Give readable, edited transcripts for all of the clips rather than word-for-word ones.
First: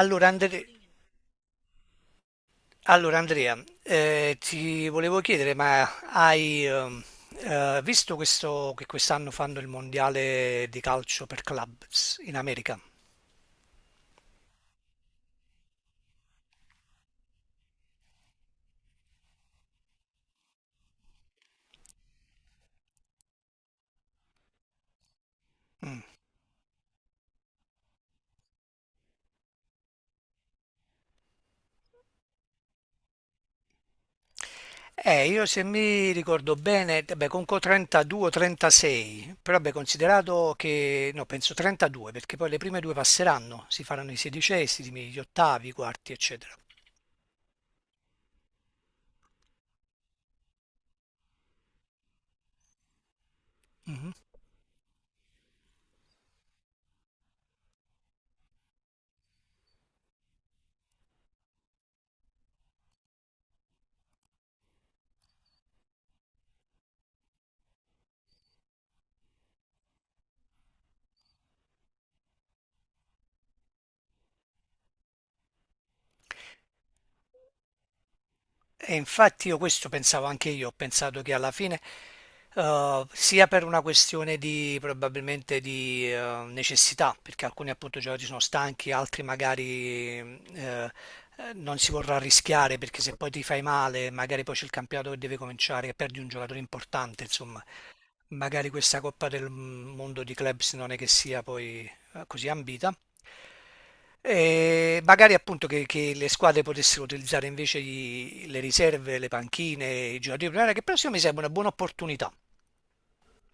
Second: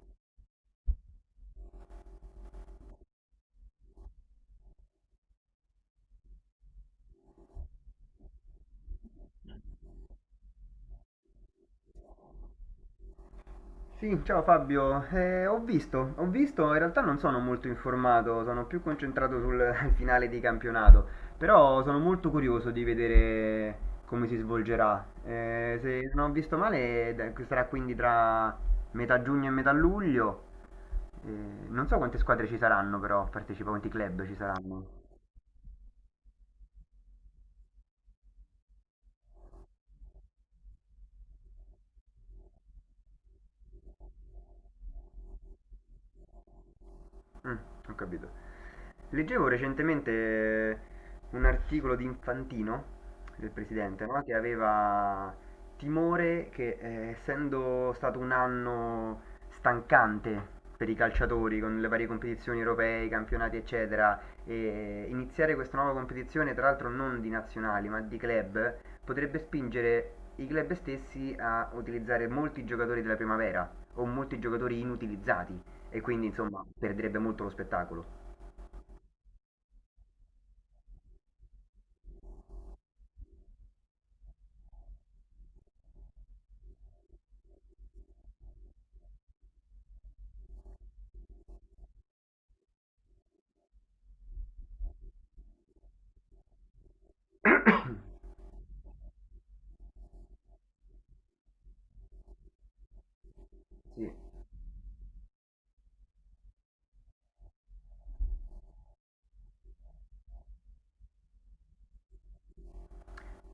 Allora, Andre- allora, Andrea, ti volevo chiedere, ma hai visto questo, che quest'anno fanno il mondiale di calcio per clubs in America? Sì, ciao Fabio. Ho visto, in realtà non sono molto informato, sono più concentrato sul finale di campionato, però sono molto curioso di vedere come si svolgerà. Mm. Se non ho visto male, sarà quindi tra metà giugno e metà luglio. Non so quante squadre ci saranno, però, partecipa, quanti club ci saranno. Io se mi ricordo bene, beh, conco 32 36, però beh, considerato che, no, penso 32, perché poi le prime due passeranno, si faranno i sedicesimi, gli ottavi, i quarti, eccetera. Mm, ho capito. Leggevo recentemente un articolo di Infantino, del presidente, Mm-hmm. no? Che aveva timore che, essendo stato un anno stancante per i calciatori, con le varie competizioni europee, i campionati, eccetera, e iniziare questa nuova competizione, tra l'altro non di nazionali, ma di club, potrebbe spingere i club stessi a utilizzare molti giocatori della primavera o molti giocatori inutilizzati, e quindi insomma perderebbe molto lo spettacolo. E infatti io questo pensavo anche io, ho pensato che alla fine, sia per una questione di probabilmente di necessità, perché alcuni appunto giocatori sono stanchi, altri magari non si vorrà rischiare perché se poi ti fai male, magari poi c'è il campionato che deve cominciare e perdi un giocatore importante, insomma magari questa Coppa del Mondo di Clubs non è che sia poi così ambita. Sì. E magari appunto che le squadre potessero utilizzare invece le riserve, le panchine, i giocatori di primavera, che però secondo me sarebbe una buona opportunità.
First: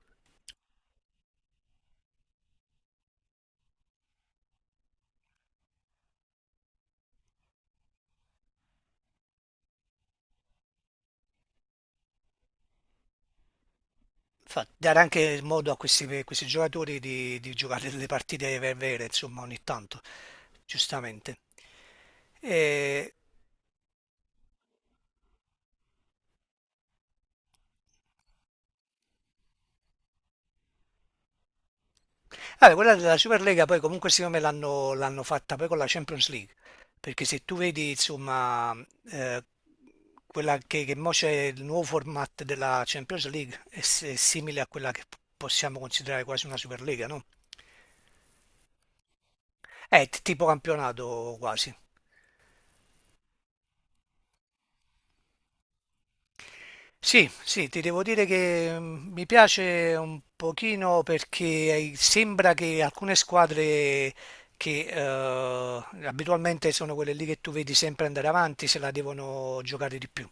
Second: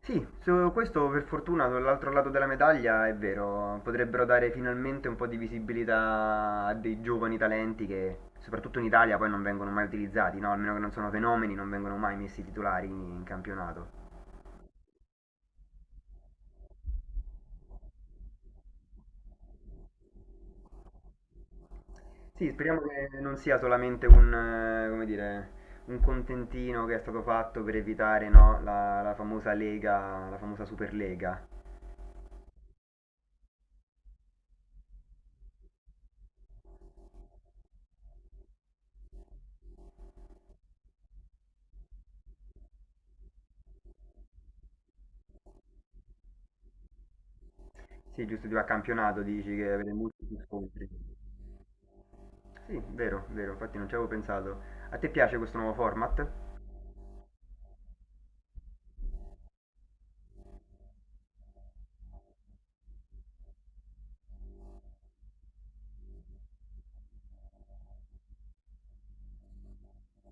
Sì, su questo per fortuna dall'altro lato della medaglia è vero, potrebbero dare finalmente un po' di visibilità a dei giovani talenti che soprattutto in Italia poi non vengono mai utilizzati, no? Almeno che non sono fenomeni, non vengono mai messi titolari in campionato. Dare anche modo a questi giocatori di giocare delle partite vere, vere, insomma, ogni tanto, giustamente. Sì, speriamo E che non sia solamente un, come dire, un contentino che è stato fatto per evitare, no, la famosa Lega, la famosa Superlega. vabbè, quella della Superlega poi comunque secondo me l'hanno fatta poi con la Champions League, perché se tu vedi insomma eh, quella che mo c'è il nuovo format della Champions League è simile a quella che possiamo considerare quasi una Superlega, no? Sì, giusto, di a campionato dici che avete È molti più tipo scontri. campionato quasi. Sì, vero, vero, infatti non ci avevo pensato. A te piace questo nuovo format? Sì, sì, ti devo dire che mi piace un pochino perché sembra che alcune squadre che abitualmente sono quelle lì che tu vedi sempre andare avanti se la devono giocare di più.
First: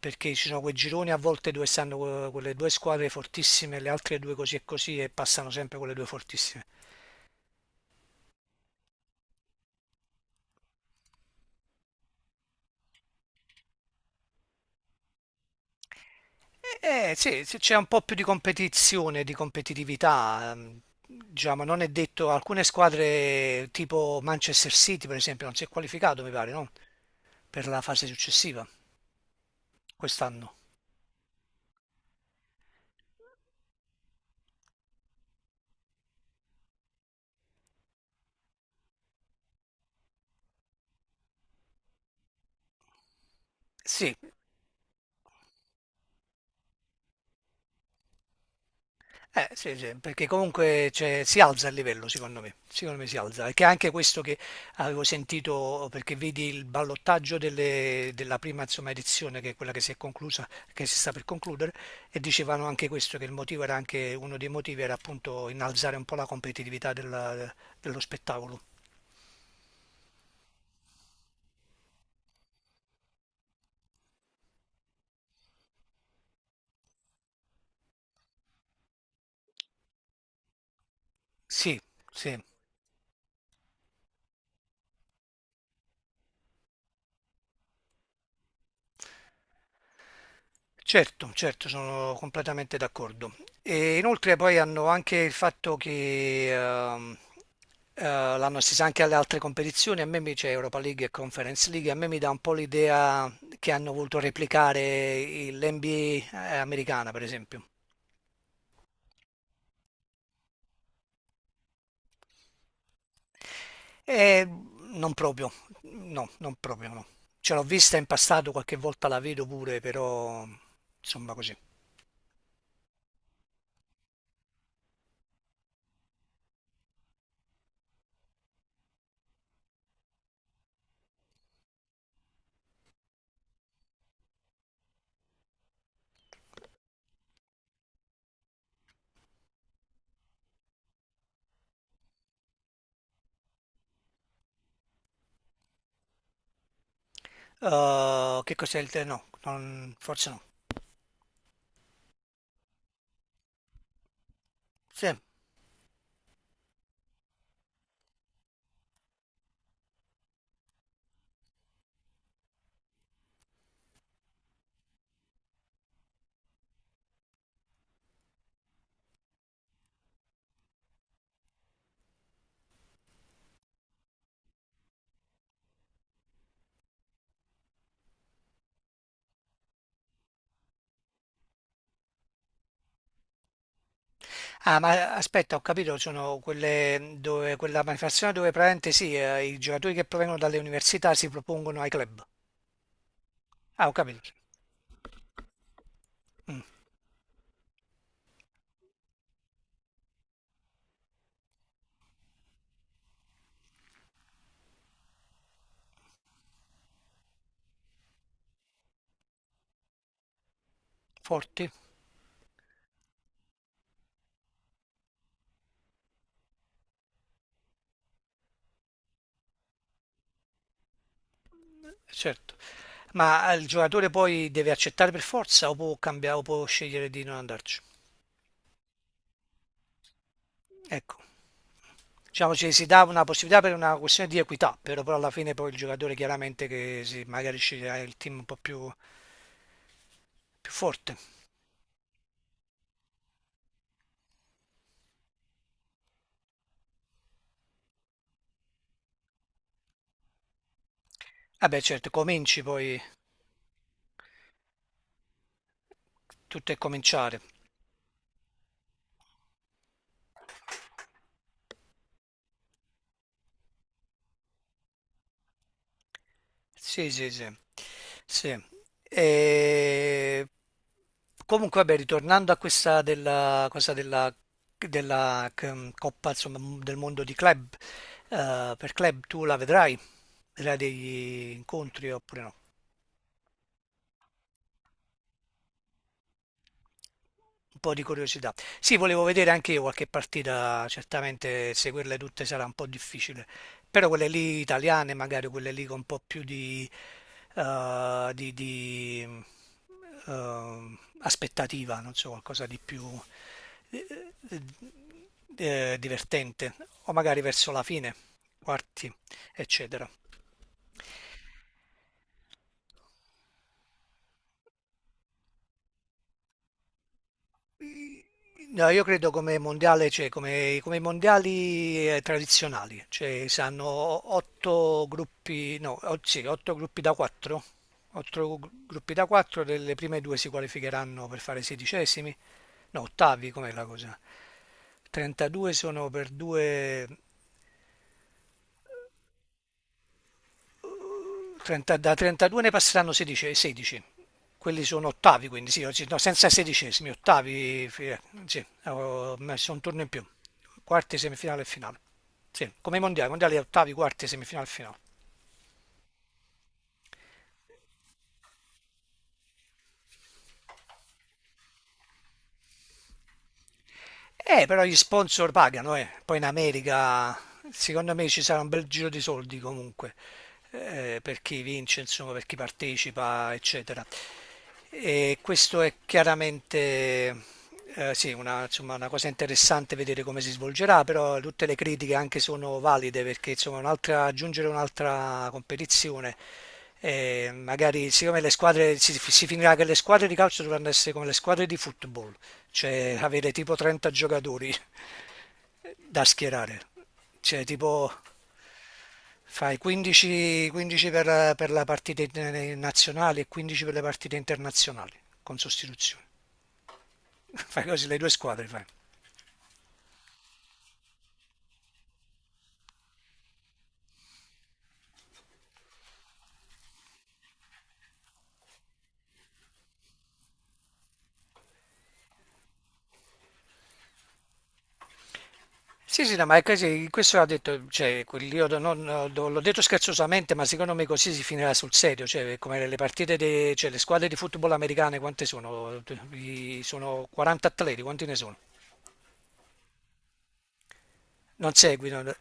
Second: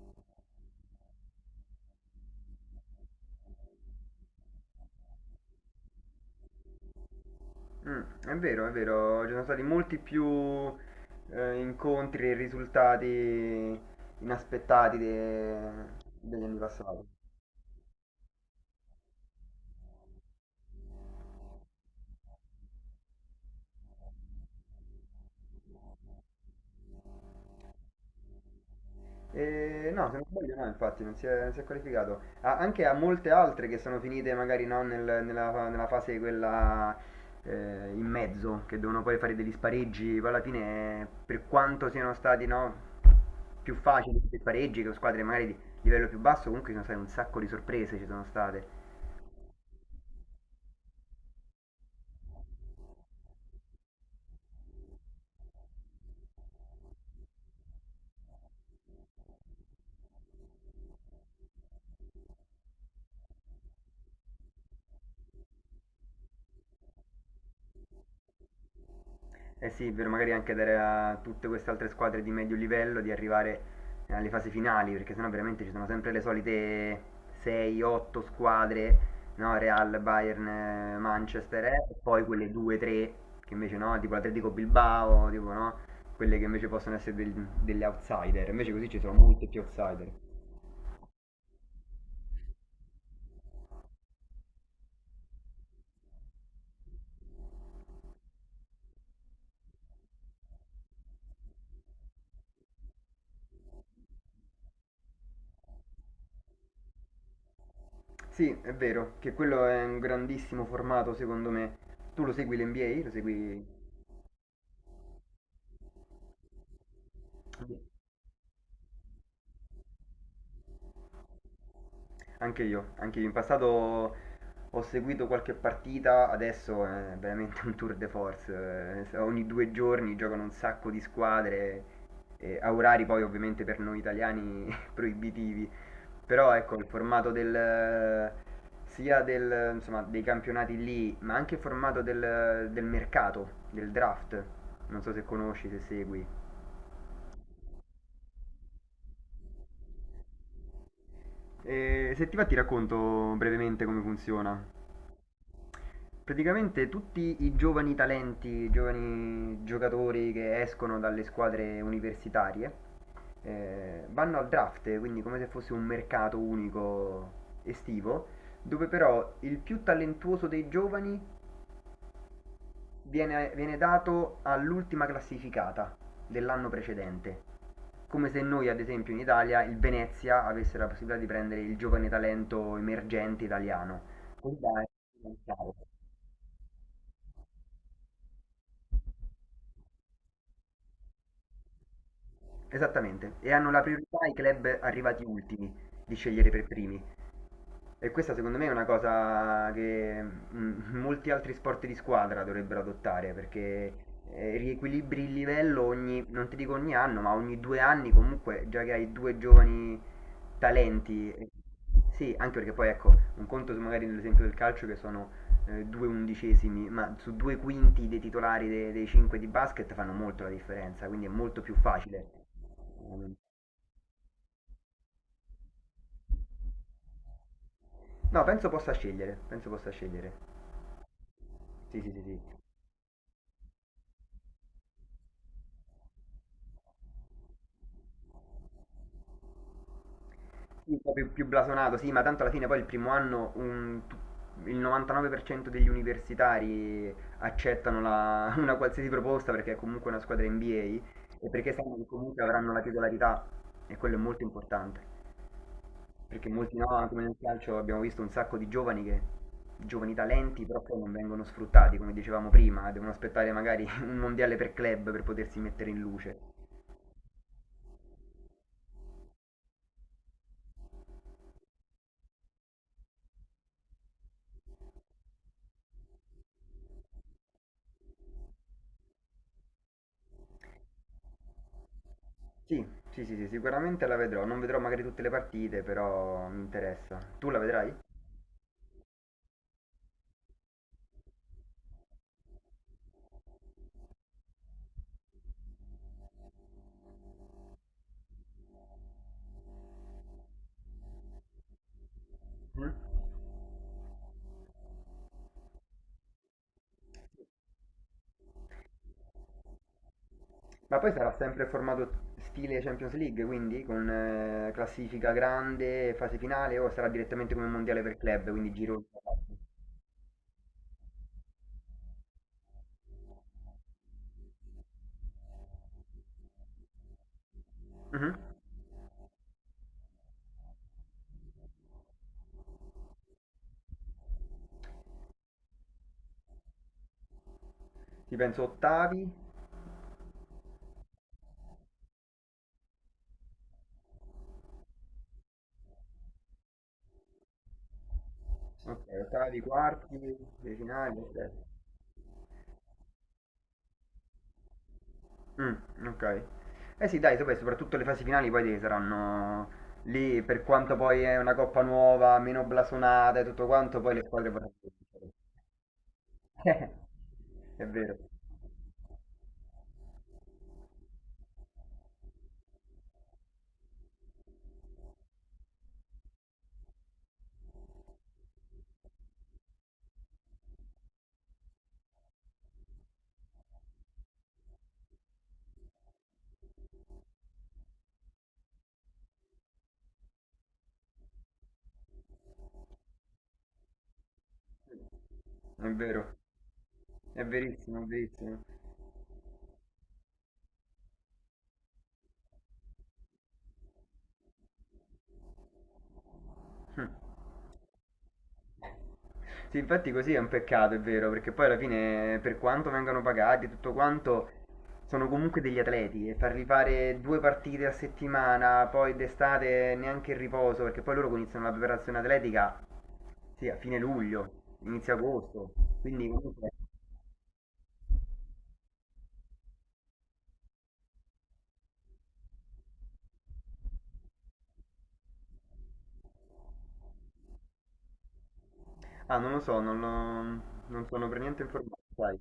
Perché ci sono quei gironi a volte dove stanno quelle due squadre fortissime, le altre due così e così e passano sempre quelle due fortissime. Mm, è vero, ci sono stati molti più incontri e risultati inaspettati degli anni passati. Sì, sì, c'è un po' più di competizione, di competitività. Già, ma non è detto, alcune squadre tipo Manchester City, per esempio, non si è qualificato, mi pare, no? Per la fase successiva, No, se non sbaglio quest'anno. no, infatti, non si è qualificato. Anche a molte altre che sono finite magari no, nella fase quella in mezzo, che devono poi fare degli spareggi, poi alla fine per quanto siano stati no, più Sì, facili questi spareggi che squadre magari di livello più basso, comunque ci sono state un sacco di sorprese, ci sono state. Sì, sì, perché comunque cioè, si alza il livello, secondo me. Secondo me si alza. Perché anche questo che avevo sentito, perché vedi il ballottaggio della prima, insomma, edizione, che è quella che si è conclusa, che si sta per concludere, e dicevano anche questo, che il motivo era anche, uno dei motivi era appunto innalzare un po' la competitività dello spettacolo. Eh sì, è vero, magari anche dare a tutte queste altre squadre di medio livello di arrivare alle fasi finali, perché sennò veramente ci sono sempre le solite 6-8 squadre, no? Real, Bayern, Manchester, Sì, e poi sì. quelle 2-3 che invece no, tipo l'Atletico Bilbao, tipo no, quelle che invece possono essere delle outsider, invece così ci sono molte più outsider. Certo, certo, sono completamente d'accordo. E inoltre poi hanno anche il fatto che l'hanno estesa anche alle altre competizioni, a me mi c'è Europa League e Conference League, a me mi dà un po' l'idea che hanno voluto replicare l'NBA americana, per esempio. Sì, è vero, che quello è un grandissimo formato secondo me. Tu lo segui l'NBA? Lo segui E non proprio, no, non proprio no. Ce l'ho vista in passato, qualche volta la vedo pure, però insomma così. anche io, anche io. In passato ho seguito qualche partita, adesso è veramente un tour de force. Ogni due giorni giocano un sacco di squadre, a orari poi ovviamente per noi italiani proibitivi. Però ecco, il formato del, sia del, insomma, dei campionati lì, ma anche il formato del, del mercato, del draft. Non so se conosci, se segui. Che cos'è il te? No, forse no. Se ti va ti racconto brevemente come funziona. Sì. Praticamente tutti i giovani talenti, i giovani giocatori che escono dalle squadre universitarie vanno al draft, quindi come se fosse un mercato unico estivo, dove però il più talentuoso dei giovani viene dato all'ultima classificata dell'anno precedente. Come se noi, ad esempio, in Italia il Venezia avesse la possibilità di prendere il giovane talento emergente italiano. Così da- Ah, ma essere aspetta, ho capito, sono quelle dove, quella manifestazione dove praticamente sì, i giocatori che provengono dalle università si propongono ai club. Esattamente, e hanno la Ah, ho priorità capito, i club arrivati ultimi di scegliere per primi. E questa secondo me è una cosa che mm, molti altri sport di squadra dovrebbero adottare perché riequilibri il livello ogni, non ti dico ogni anno, ma ogni due anni comunque, già che hai due giovani talenti. Forti, Sì, anche perché poi ecco, un conto su magari nell'esempio del calcio che sono due undicesimi, ma su due quinti dei titolari dei cinque di basket fanno molto la differenza, quindi è molto più facile. certo. Mm. Ma il giocatore poi deve accettare per forza o può cambiare o può scegliere di non andarci? No, penso possa scegliere, penso possa scegliere. Ecco, Sì, sì, sì, sì. diciamo ci si dà una possibilità per una questione di equità, però alla fine poi il giocatore chiaramente che si, magari sceglierà il team un po' più, più Un po' forte. più, più blasonato, sì, ma tanto alla fine poi il primo anno il 99% degli universitari accettano la- una qualsiasi proposta perché è comunque una squadra NBA e perché Vabbè, sanno che certo, comunque cominci avranno la poi, titolarità e quello è molto importante. Perché tutto molti è no, anche nel cominciare. calcio abbiamo visto un sacco di giovani che, giovani talenti, però poi non vengono sfruttati, come dicevamo prima, devono aspettare magari un mondiale per club per potersi mettere in luce. Sì, sì, sì. Sì. E... Comunque, vabbè, ritornando a questa della cosa della Coppa, insomma, del mondo di club, per club tu la vedrai, vedrai degli incontri oppure no? Sì, sì, sì, sì, sicuramente la vedrò. Non vedrò magari tutte le partite, però mi interessa. Tu la Un vedrai? po' di curiosità. Sì, volevo vedere anche io qualche partita, certamente seguirle tutte sarà un po' difficile, però quelle lì italiane, magari quelle lì con un po' più di aspettativa, non so, qualcosa di Mm. più eh, divertente, o magari verso la fine, quarti, eccetera. Ma poi sarà sempre formato stile Champions League, quindi con classifica grande, fase finale, o sarà direttamente come mondiale per club, quindi No, io giro. credo come mondiale, cioè come i mondiali tradizionali, cioè si hanno otto gruppi, no, sì, otto gruppi da quattro, otto gruppi da quattro, delle prime due si qualificheranno per fare sedicesimi, no, ottavi, com'è la cosa? 32 sono per due, Ti penso ottavi, 30 da 32 ne passeranno 16, 16. Quelli sono ottavi, quindi sì, no, senza sedicesimi, ottavi, sì, ok, ho ottavi, messo un turno in quarti, più. le finali, Quarti, eccetera. semifinale e finale. Sì, come i mondiali, mondiali ottavi, quarti, semifinale e finale. Okay. Eh sì dai, vabbè soprattutto le fasi finali poi saranno lì per quanto poi è una coppa nuova, meno blasonata e tutto quanto, poi le squadre potranno Però gli vincere. sponsor pagano, eh. Poi in America, È secondo vero. me ci sarà un bel giro di soldi comunque, per chi vince, insomma, per chi partecipa, eccetera. E questo è chiaramente, sì, una, insomma, una cosa interessante vedere come si svolgerà, però tutte le critiche anche sono valide perché, insomma, un'altra, aggiungere un'altra competizione magari siccome le squadre si finirà che le squadre di calcio dovranno essere come le squadre di football, cioè avere tipo 30 giocatori Mh. È da vero. schierare, È cioè verissimo, è tipo verissimo. fai 15, 15 per la partita nazionale e 15 per le partite internazionali con sostituzione. Mh. Fai così le due squadre, fai. Sì, infatti così è un peccato, è vero, perché poi alla fine per quanto vengano pagati e tutto quanto, sono comunque degli atleti e farli fare 2 partite a settimana, poi d'estate neanche il riposo, perché poi loro iniziano la preparazione atletica. Sì, a fine luglio, inizio agosto, Sì, quindi sì, no, ma è comunque... così, questo ha detto, cioè, quel- io non- no, l'ho detto scherzosamente, ma secondo me così si finirà sul serio, cioè, come le partite, cioè, le squadre di football americane, quante sono? Sono 40 atleti, quanti ne sono? Ah, non lo so, non sono per niente Non informato, seguono. sai.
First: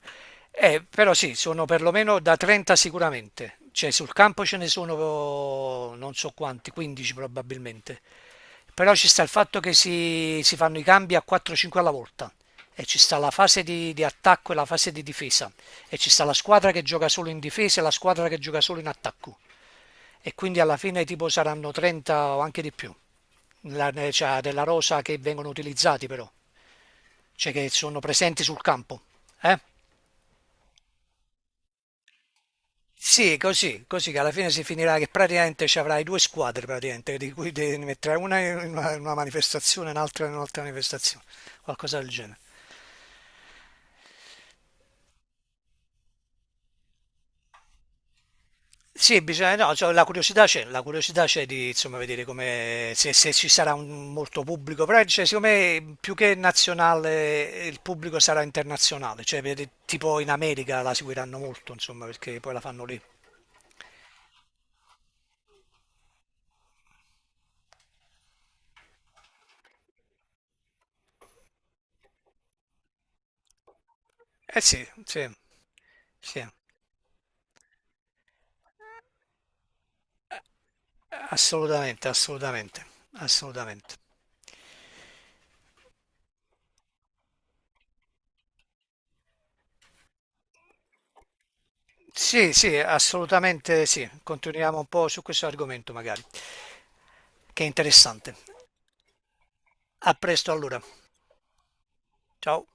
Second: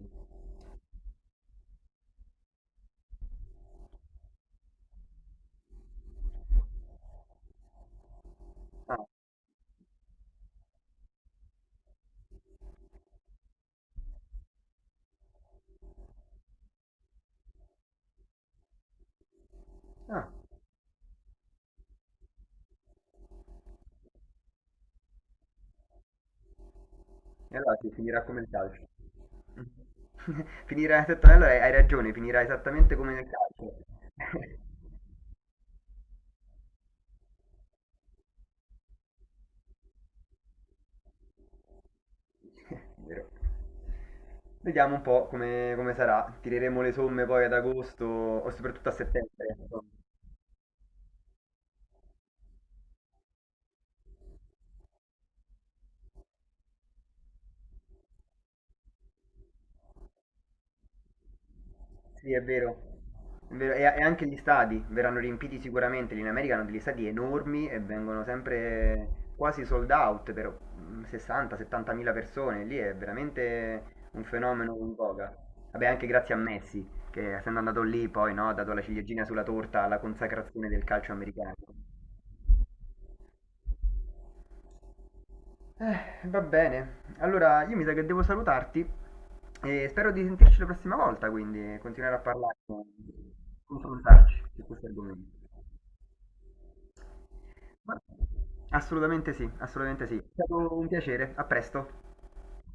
Però sì, sono perlomeno da 30 sicuramente, cioè sul campo ce ne sono non so quanti, 15 probabilmente. Però Ah, ci sta il fatto che si fanno i cambi a 4-5 alla volta e ci sta la fase di attacco e la fase di difesa e ci sta la squadra che gioca solo in difesa e la squadra che gioca solo in attacco ah, e quindi alla fine tipo saranno 30 o anche di più cioè, della rosa che vengono utilizzati però, cioè e che allora sì, sono finirà come presenti il sul calcio. campo. Eh? Finirà esattamente, allora hai ragione, finirà esattamente come nel Sì, calcio. così che alla fine si finirà che praticamente ci avrai due squadre, praticamente, di cui devi mettere una in una, manifestazione e un'altra in un'altra manifestazione, qualcosa del genere. Vero. Vediamo un po' come, come sarà, tireremo le somme poi ad agosto o soprattutto a Sì, bisogna, settembre. no, cioè, la curiosità c'è di insomma, vedere come, se ci sarà molto pubblico, però cioè, secondo me più che nazionale il pubblico sarà internazionale, cioè vedi, tipo in America la seguiranno molto, insomma, Sì, perché è poi la fanno vero. lì. È vero. E anche gli stadi verranno riempiti sicuramente. Lì in America hanno degli stadi enormi e vengono sempre quasi sold out per 60-70 mila persone. Lì è veramente un Eh fenomeno sì, in sì, voga. Vabbè, anche grazie a sì. Messi, che essendo andato lì poi no, ha dato la ciliegina sulla torta alla consacrazione del calcio americano. Assolutamente, assolutamente, assolutamente. Va bene. Allora, io mi sa che devo salutarti e spero di sentirci la prossima volta, quindi continuare a Sì, parlare, sì, assolutamente sì. confrontarci su Continuiamo questo un po' su argomento. questo argomento magari, che è interessante. Assolutamente sì, assolutamente A sì. È presto stato allora. un piacere, a presto. Ciao.